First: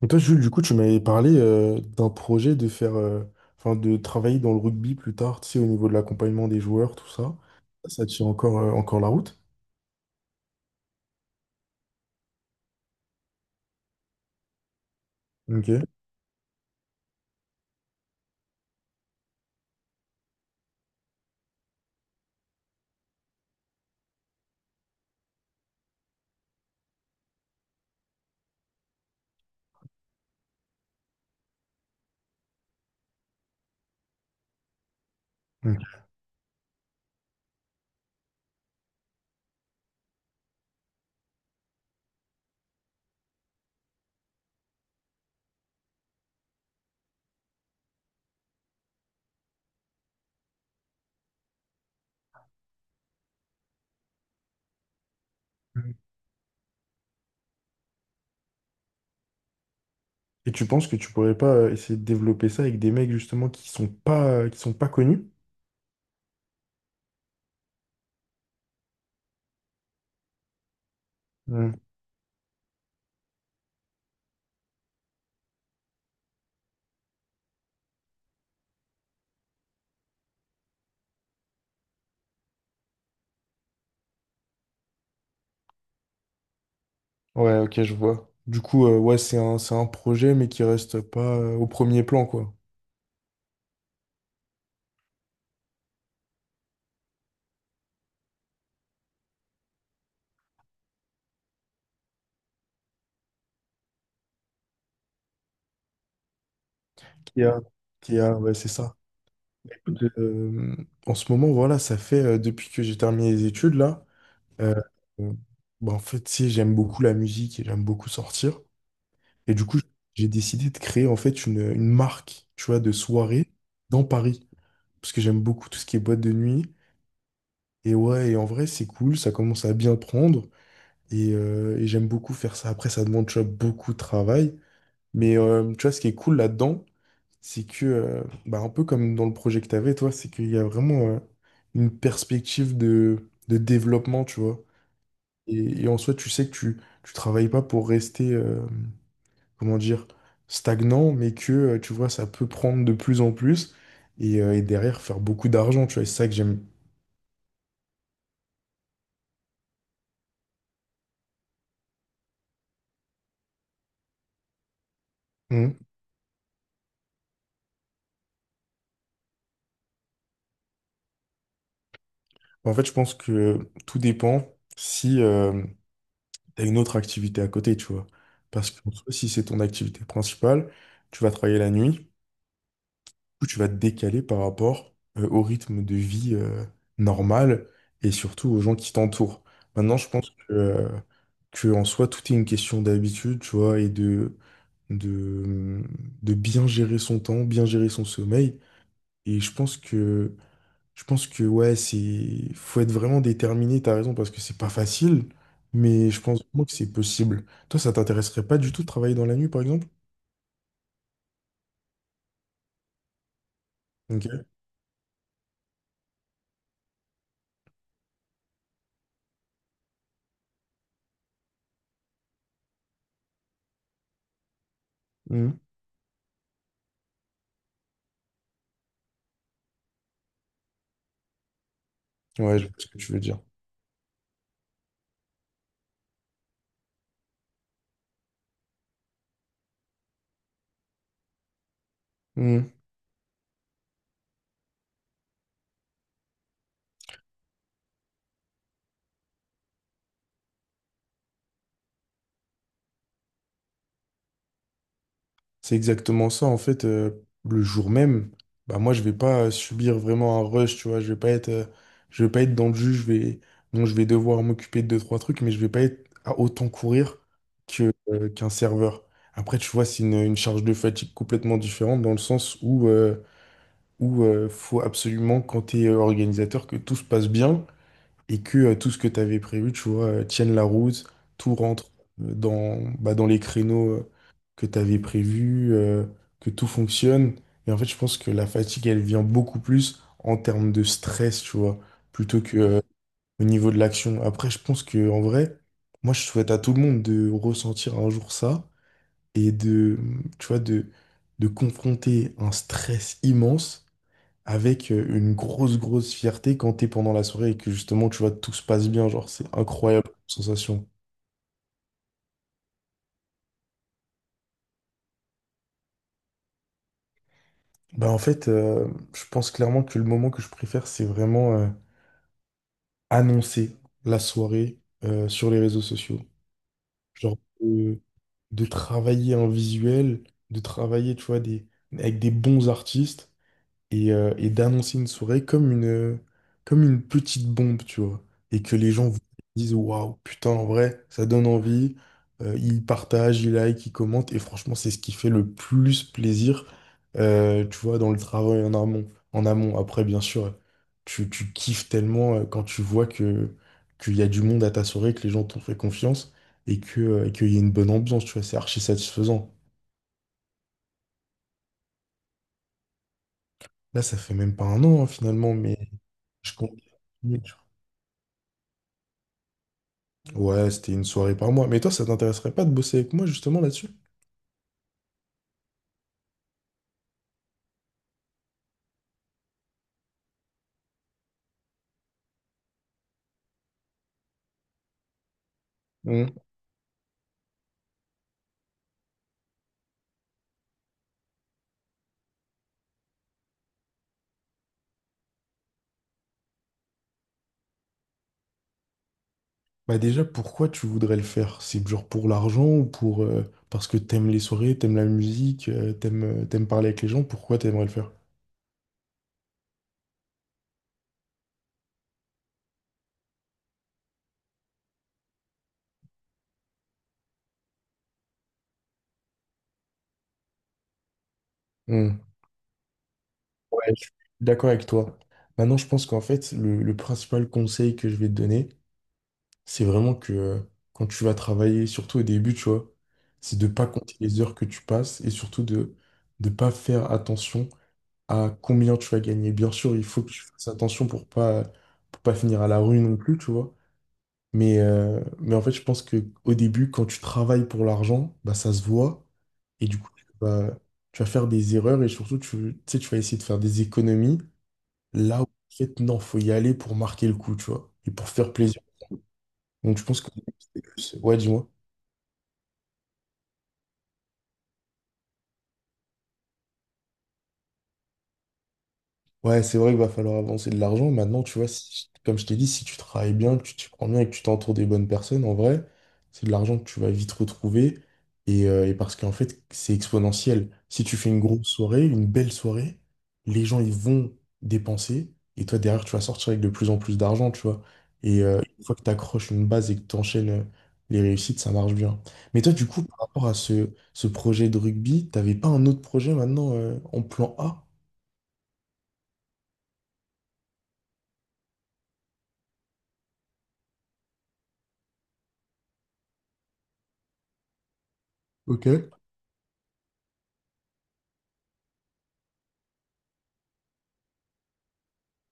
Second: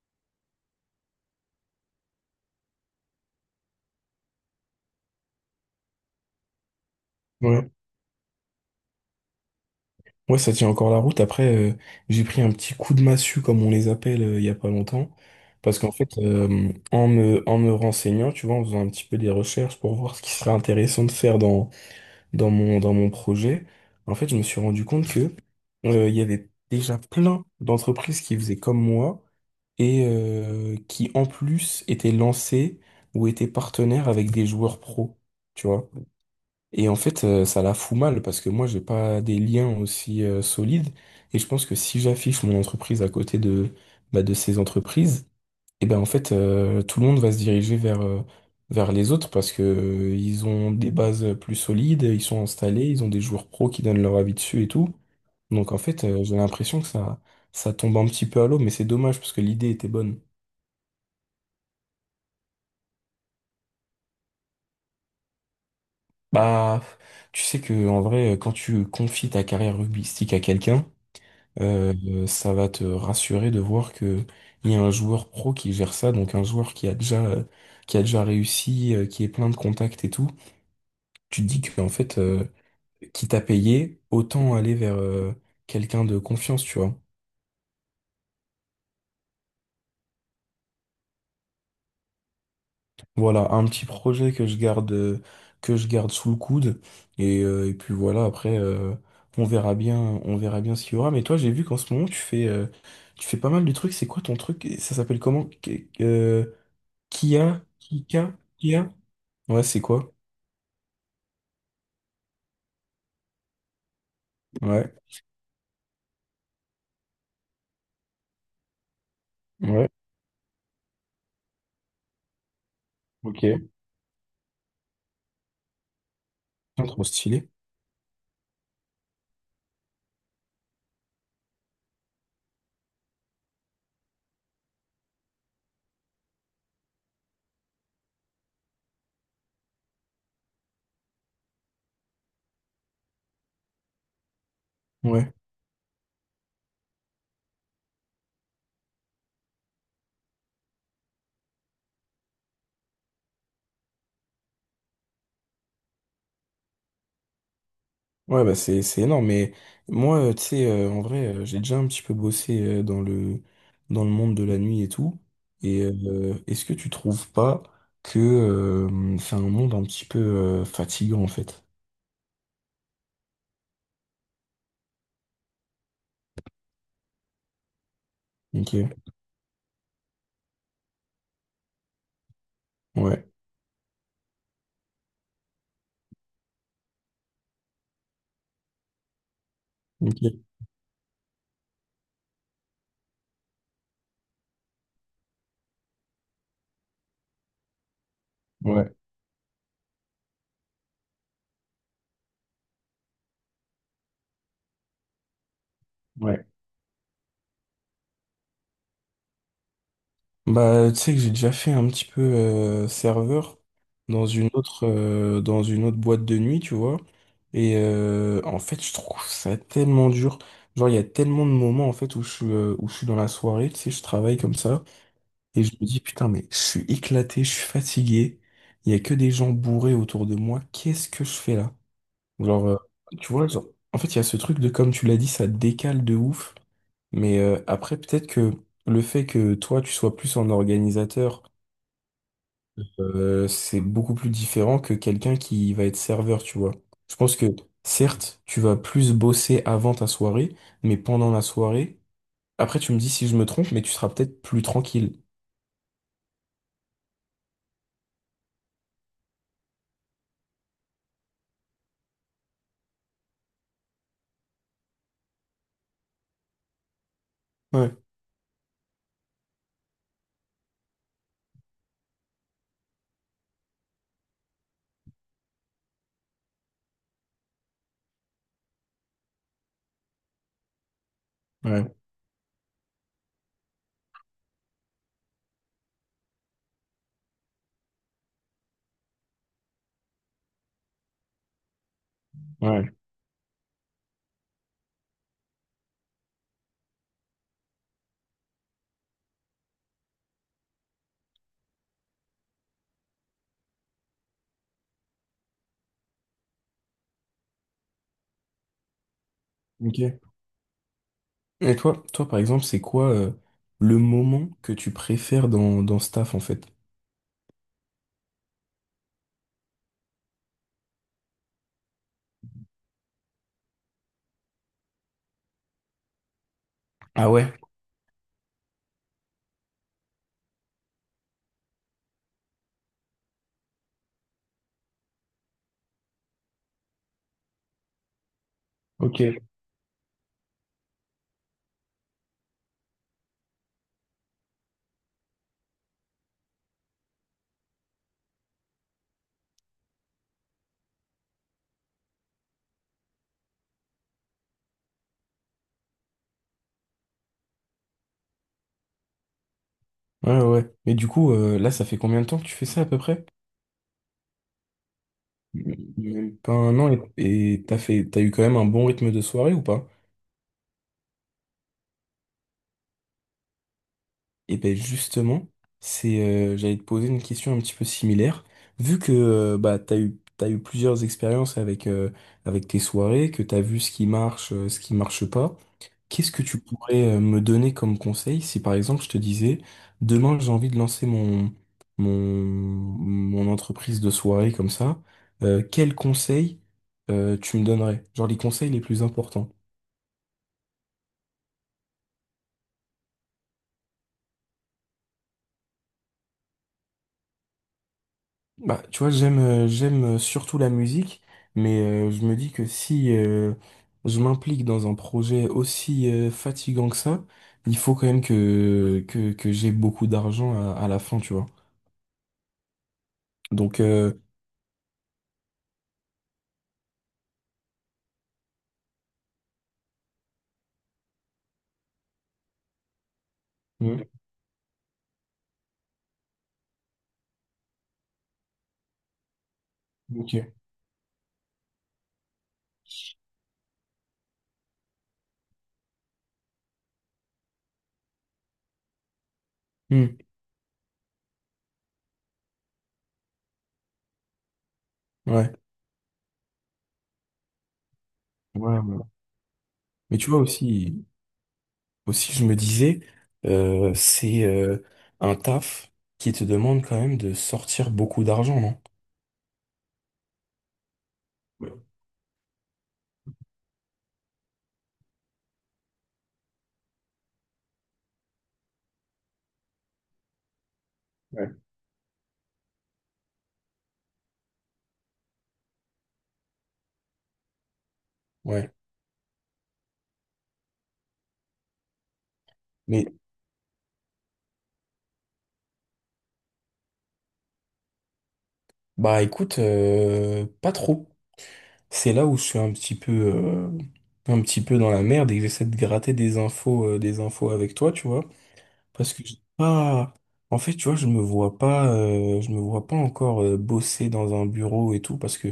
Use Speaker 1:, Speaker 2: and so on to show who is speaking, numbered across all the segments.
Speaker 1: Mais toi, Jules, du coup, tu m'avais parlé d'un projet de faire, enfin, de travailler dans le rugby plus tard, tu sais, au niveau de l'accompagnement des joueurs, tout ça.
Speaker 2: Ouais.
Speaker 1: Ça tient encore, encore la route.
Speaker 2: Ouais, ça tient encore la route. Après, j'ai pris un petit coup de massue, comme on les appelle, il y a pas longtemps. Parce
Speaker 1: Ok.
Speaker 2: qu'en fait, en me renseignant, tu vois, en faisant un petit peu des recherches pour voir ce qui serait intéressant de faire dans mon projet, en fait, je me suis rendu compte que, il y avait déjà plein d'entreprises qui faisaient comme moi et qui, en plus, étaient lancées ou étaient partenaires avec des joueurs pros, tu vois.
Speaker 1: Ok.
Speaker 2: Et en fait, ça la fout mal parce que moi, j'ai pas des liens aussi solides. Et je pense que si j'affiche mon entreprise à côté de, bah, de ces entreprises, et ben en fait, tout le monde va se diriger vers les autres parce que ils ont des bases plus solides, ils sont installés, ils ont des joueurs pros qui donnent leur avis dessus et tout. Donc en fait, j'ai l'impression que ça tombe un petit peu à l'eau, mais c'est dommage parce que l'idée était bonne.
Speaker 1: Et tu penses que tu pourrais pas essayer de développer ça avec des mecs justement qui sont pas connus?
Speaker 2: Bah, tu sais que en vrai, quand tu confies ta carrière rugbystique à quelqu'un,
Speaker 1: Hmm.
Speaker 2: Ça va te rassurer de voir que il y a un joueur pro qui gère ça, donc un joueur qui a déjà réussi, qui est plein de contacts et tout. Tu te dis que en fait, qui t'a payé, autant aller vers quelqu'un de confiance, tu vois.
Speaker 1: Ouais, ok, je vois. Du coup, ouais, c'est un projet, mais qui reste pas au premier plan, quoi.
Speaker 2: Voilà, un petit projet que je garde sous le coude, et puis voilà. Après, on verra bien, on verra bien ce qu'il y aura. Mais toi, j'ai vu qu'en ce moment, tu fais pas mal de trucs. C'est quoi ton truc? Ça s'appelle comment?
Speaker 1: Qui a,
Speaker 2: Kia,
Speaker 1: qui a,
Speaker 2: Kika,
Speaker 1: ouais, c'est
Speaker 2: Kia.
Speaker 1: ça.
Speaker 2: Ouais, c'est
Speaker 1: Écoute,
Speaker 2: quoi?
Speaker 1: en ce moment, voilà, ça fait depuis que j'ai terminé les études là. Euh,
Speaker 2: Ouais,
Speaker 1: euh, Bah, en fait, tu sais, j'aime beaucoup la musique et j'aime beaucoup sortir. Et du coup,
Speaker 2: ouais,
Speaker 1: j'ai décidé de créer en fait une marque, tu vois, de
Speaker 2: ok.
Speaker 1: soirée dans Paris. Parce que j'aime beaucoup tout ce qui est boîte de nuit.
Speaker 2: Putain, trop stylé.
Speaker 1: Et ouais, et en vrai, c'est cool, ça commence à bien prendre. Et j'aime beaucoup faire ça. Après, ça demande, tu vois, beaucoup de travail. Mais tu vois, ce qui est cool là-dedans, c'est que, bah, un peu comme dans le projet que tu avais, toi, c'est qu'il y a vraiment une perspective de développement, tu vois.
Speaker 2: Ouais,
Speaker 1: Et en soi, tu sais que tu travailles pas pour rester, comment dire, stagnant, mais que, tu vois, ça peut prendre de plus en plus et derrière faire beaucoup d'argent, tu vois. Et c'est ça que j'aime.
Speaker 2: ouais, bah c'est énorme. Mais moi, tu sais, en vrai, j'ai déjà un petit peu bossé dans le monde de la nuit et tout. Et
Speaker 1: Mhm.
Speaker 2: est-ce que tu trouves pas que c'est un monde un petit peu fatigant en fait?
Speaker 1: En fait, je pense que tout dépend si tu as une autre activité à côté, tu vois. Parce que
Speaker 2: Ok.
Speaker 1: en soi, si c'est ton activité principale, tu vas travailler la nuit.
Speaker 2: Ouais.
Speaker 1: Coup, tu vas te décaler par rapport au rythme de vie normal et surtout aux gens qui t'entourent. Maintenant, je pense
Speaker 2: Ok.
Speaker 1: que, en soi, tout est une question d'habitude, tu vois, et de, mmh, de bien gérer son temps, bien gérer son sommeil.
Speaker 2: Ouais.
Speaker 1: Et je pense que ouais, faut être vraiment déterminé, t'as raison, parce que c'est pas facile, mais je pense
Speaker 2: Ouais.
Speaker 1: vraiment que c'est possible. Toi, ça t'intéresserait pas du tout de travailler dans la nuit, par exemple?
Speaker 2: Bah, tu sais que j'ai déjà fait un petit peu serveur
Speaker 1: Ok.
Speaker 2: dans une autre boîte de nuit, tu vois. Et en fait, je trouve ça tellement dur. Genre, il y a tellement de moments en fait où je suis dans la soirée, tu sais, je travaille comme ça
Speaker 1: Mhm.
Speaker 2: et je me dis putain, mais je suis éclaté, je suis fatigué. Il y a que des gens bourrés autour de moi. Qu'est-ce que je fais là?
Speaker 1: Ouais, je
Speaker 2: Genre,
Speaker 1: vois
Speaker 2: euh,
Speaker 1: ce que tu veux
Speaker 2: tu
Speaker 1: dire.
Speaker 2: vois, genre, en fait, il y a ce truc de comme tu l'as dit, ça décale de ouf. Mais après, peut-être que le fait que toi, tu sois plus en organisateur
Speaker 1: Mmh.
Speaker 2: c'est beaucoup plus différent que quelqu'un qui va être serveur, tu vois. Je pense que certes, tu vas plus bosser avant ta soirée, mais pendant la soirée, après tu me dis si je me trompe, mais tu seras peut-être plus tranquille.
Speaker 1: C'est exactement ça. En fait, le jour même, bah moi, je vais pas subir vraiment un rush, tu vois. Je vais pas être, je vais pas être dans le jus. Bon, je vais devoir m'occuper de deux, trois trucs, mais je vais pas être à autant courir
Speaker 2: Ouais,
Speaker 1: qu'un serveur. Après, tu vois, c'est une charge de fatigue complètement différente dans le sens où faut absolument, quand tu es organisateur, que tout se passe bien et que tout ce que tu avais prévu, tu vois, tienne la route, tout rentre
Speaker 2: ouais,
Speaker 1: bah, dans les créneaux que tu avais prévus, que tout fonctionne. Et en fait, je pense que la fatigue, elle vient beaucoup plus en termes de stress, tu vois, plutôt que
Speaker 2: ouais.
Speaker 1: au niveau de l'action. Après, je pense que en vrai, moi, je souhaite à tout le monde de ressentir un jour ça et de, tu vois, de confronter un stress immense avec une grosse, grosse fierté quand t'es pendant la soirée et que justement, tu vois, tout se passe bien. Genre, c'est
Speaker 2: Ok.
Speaker 1: incroyable comme sensation.
Speaker 2: Et toi, toi par exemple, c'est quoi le moment que tu préfères dans, dans ce taf en fait?
Speaker 1: Bah, en fait, je pense clairement que le moment que je préfère, c'est vraiment annoncer la soirée sur les réseaux sociaux.
Speaker 2: Ah
Speaker 1: Genre,
Speaker 2: ouais?
Speaker 1: euh, de travailler un visuel, de travailler, tu vois, avec des bons artistes. Et d'annoncer une soirée comme comme une petite bombe, tu vois. Et que les gens
Speaker 2: Ok.
Speaker 1: disent, waouh, putain, en vrai, ça donne envie. Ils partagent, ils like, ils commentent. Et franchement, c'est ce qui fait le plus plaisir, tu vois, dans le travail en amont. En amont. Après, bien sûr, tu kiffes tellement quand tu vois que, qu'il y a du monde à ta soirée, que les gens t'ont fait confiance et qu'il y a une bonne ambiance, tu vois, c'est archi satisfaisant.
Speaker 2: Ouais, ouais. Mais du coup, là, ça fait combien de temps que tu fais ça à peu près?
Speaker 1: Là, ça fait même pas un an, hein, finalement, mais
Speaker 2: Même pas
Speaker 1: je compte.
Speaker 2: un an et t'as eu quand même un bon rythme de soirée ou pas?
Speaker 1: Ouais, c'était une soirée par mois. Mais toi, ça t'intéresserait pas de bosser avec moi justement là-dessus?
Speaker 2: Et ben justement, j'allais te poser une question un petit peu similaire. Vu que bah, t'as eu plusieurs expériences avec, avec tes soirées, que tu as vu ce qui marche pas,
Speaker 1: Hmm.
Speaker 2: qu'est-ce que tu pourrais me donner comme conseil si par exemple je te disais, demain j'ai envie de lancer mon, mon entreprise de soirée comme ça, quels conseils tu me donnerais? Genre les conseils les plus importants.
Speaker 1: Bah déjà, pourquoi tu voudrais le faire? C'est genre pour l'argent ou pour parce que t'aimes les soirées, t'aimes la musique, t'aimes parler avec les gens, pourquoi t'aimerais le faire?
Speaker 2: Bah, tu vois, j'aime surtout la musique, mais je me dis que si je m'implique dans un projet aussi fatigant que ça, il faut quand même que j'ai beaucoup d'argent à la fin, tu vois.
Speaker 1: Hmm. Ouais,
Speaker 2: Donc
Speaker 1: je suis d'accord avec toi. Maintenant, je pense qu'en fait, le principal conseil que je vais te donner, c'est vraiment que quand tu vas travailler, surtout au début, tu vois, c'est de pas
Speaker 2: Mm.
Speaker 1: compter les heures que tu passes et surtout de ne pas faire attention à combien tu vas gagner. Bien sûr, il faut que
Speaker 2: Ok.
Speaker 1: tu fasses attention pour pas finir à la rue non plus, tu vois. Mais en fait, je pense que au début, quand tu travailles pour l'argent, bah, ça se voit. Et du coup, tu
Speaker 2: Mm.
Speaker 1: vas, tu vas faire des erreurs et surtout, tu sais, tu vas essayer de faire des économies là où, en
Speaker 2: Ouais.
Speaker 1: fait, non, faut y aller pour marquer le coup, tu vois, et pour faire
Speaker 2: Ouais,
Speaker 1: plaisir.
Speaker 2: ouais.
Speaker 1: Donc, je
Speaker 2: Mais
Speaker 1: pense que...
Speaker 2: tu vois aussi
Speaker 1: Ouais, dis-moi.
Speaker 2: aussi je me disais c'est un taf qui te demande quand même de sortir beaucoup d'argent, non?
Speaker 1: Ouais, c'est vrai qu'il va falloir avancer de l'argent. Maintenant, tu vois,
Speaker 2: Ouais.
Speaker 1: comme je t'ai dit, si tu travailles bien, que tu t'y prends bien et que tu t'entoures des bonnes personnes, en vrai, c'est de l'argent que tu vas vite retrouver. Et parce qu'en fait, c'est exponentiel. Si tu fais une
Speaker 2: Ouais.
Speaker 1: grosse soirée, une belle soirée, les gens, ils vont dépenser. Et toi, derrière, tu vas sortir avec de plus en plus d'argent, tu vois. Et
Speaker 2: Ouais.
Speaker 1: une fois que tu accroches une base et que tu enchaînes les réussites, ça marche bien. Mais toi, du coup,
Speaker 2: Mais
Speaker 1: par rapport à ce projet de rugby, t'avais pas un autre projet maintenant en plan A?
Speaker 2: bah écoute, pas trop. C'est là où je suis un petit peu dans la merde et que j'essaie de gratter des infos avec toi, tu vois.
Speaker 1: Ok.
Speaker 2: Parce que j'ai pas, en fait, tu vois, je me vois pas, je me vois pas encore bosser dans un bureau et tout parce que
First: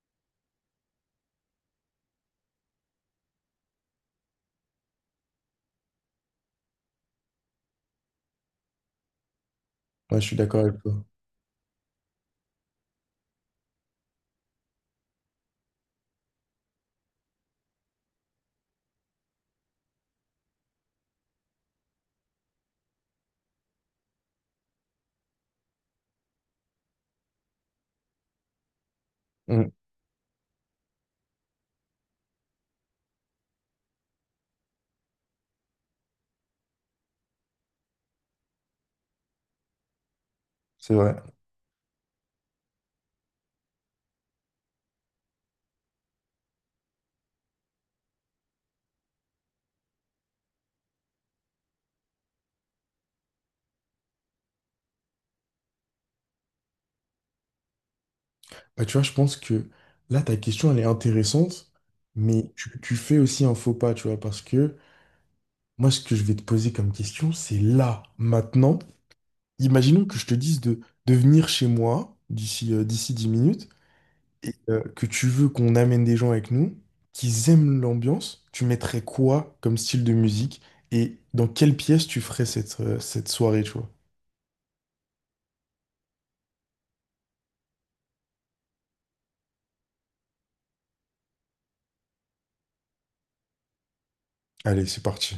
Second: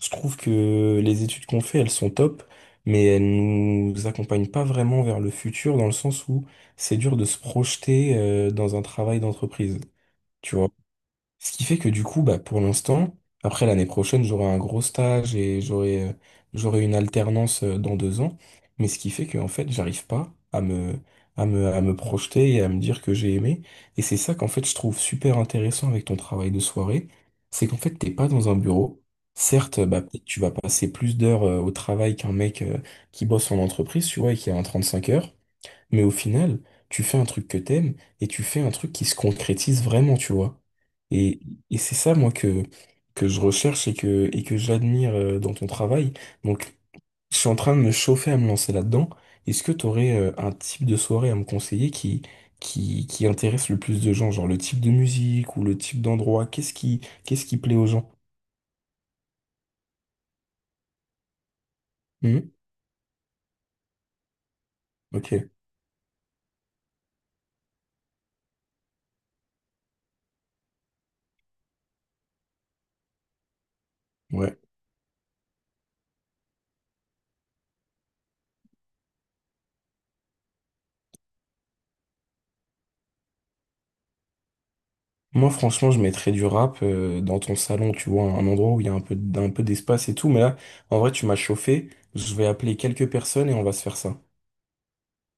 Speaker 2: je trouve que les études qu'on fait, elles sont top, mais elles nous accompagnent pas vraiment vers le futur dans le sens où c'est dur de se projeter, dans un travail d'entreprise.
Speaker 1: Ouais, je suis
Speaker 2: Tu
Speaker 1: d'accord
Speaker 2: vois
Speaker 1: avec toi.
Speaker 2: ce qui fait que du coup, bah, pour l'instant, après l'année prochaine, j'aurai un gros stage et j'aurai une alternance dans 2 ans. Mais ce qui fait que en fait, j'arrive pas à à me projeter et à me dire que j'ai aimé. Et c'est ça qu'en fait, je trouve super intéressant avec ton travail de soirée. C'est qu'en fait, t'es pas dans un bureau.
Speaker 1: Mm,
Speaker 2: Certes, bah, peut-être tu vas passer plus d'heures au travail qu'un mec qui bosse en entreprise, tu vois, et qui a un 35 heures. Mais au final, tu fais un truc que t'aimes et tu fais un truc qui se concrétise vraiment, tu vois.
Speaker 1: c'est vrai.
Speaker 2: Et, et c'est ça, moi, que je recherche et et que j'admire dans ton travail. Donc, je suis en train de me chauffer à me lancer là-dedans. Est-ce que tu aurais un type de soirée à me conseiller qui intéresse le plus de gens? Genre le type de musique ou le type d'endroit? Qu'est-ce qui plaît aux gens?
Speaker 1: Bah, tu vois, je pense que là, ta question, elle est intéressante, mais
Speaker 2: Hmm.
Speaker 1: tu fais aussi un faux pas, tu vois, parce que
Speaker 2: Ok,
Speaker 1: moi, ce que je vais te poser comme question, c'est là, maintenant. Imaginons que je te dise de venir chez moi d'ici 10 minutes et
Speaker 2: ouais.
Speaker 1: que tu veux qu'on amène des gens avec nous qui aiment l'ambiance. Tu mettrais quoi comme style de musique et dans quelle pièce tu ferais cette soirée, tu vois?
Speaker 2: Moi, franchement, je mettrais du rap dans ton salon, tu vois, un endroit où il y a un peu, d- un peu d'espace et tout. Mais là, en vrai, tu m'as chauffé. Je vais appeler quelques personnes et on va se faire ça.
Speaker 1: Allez, c'est parti.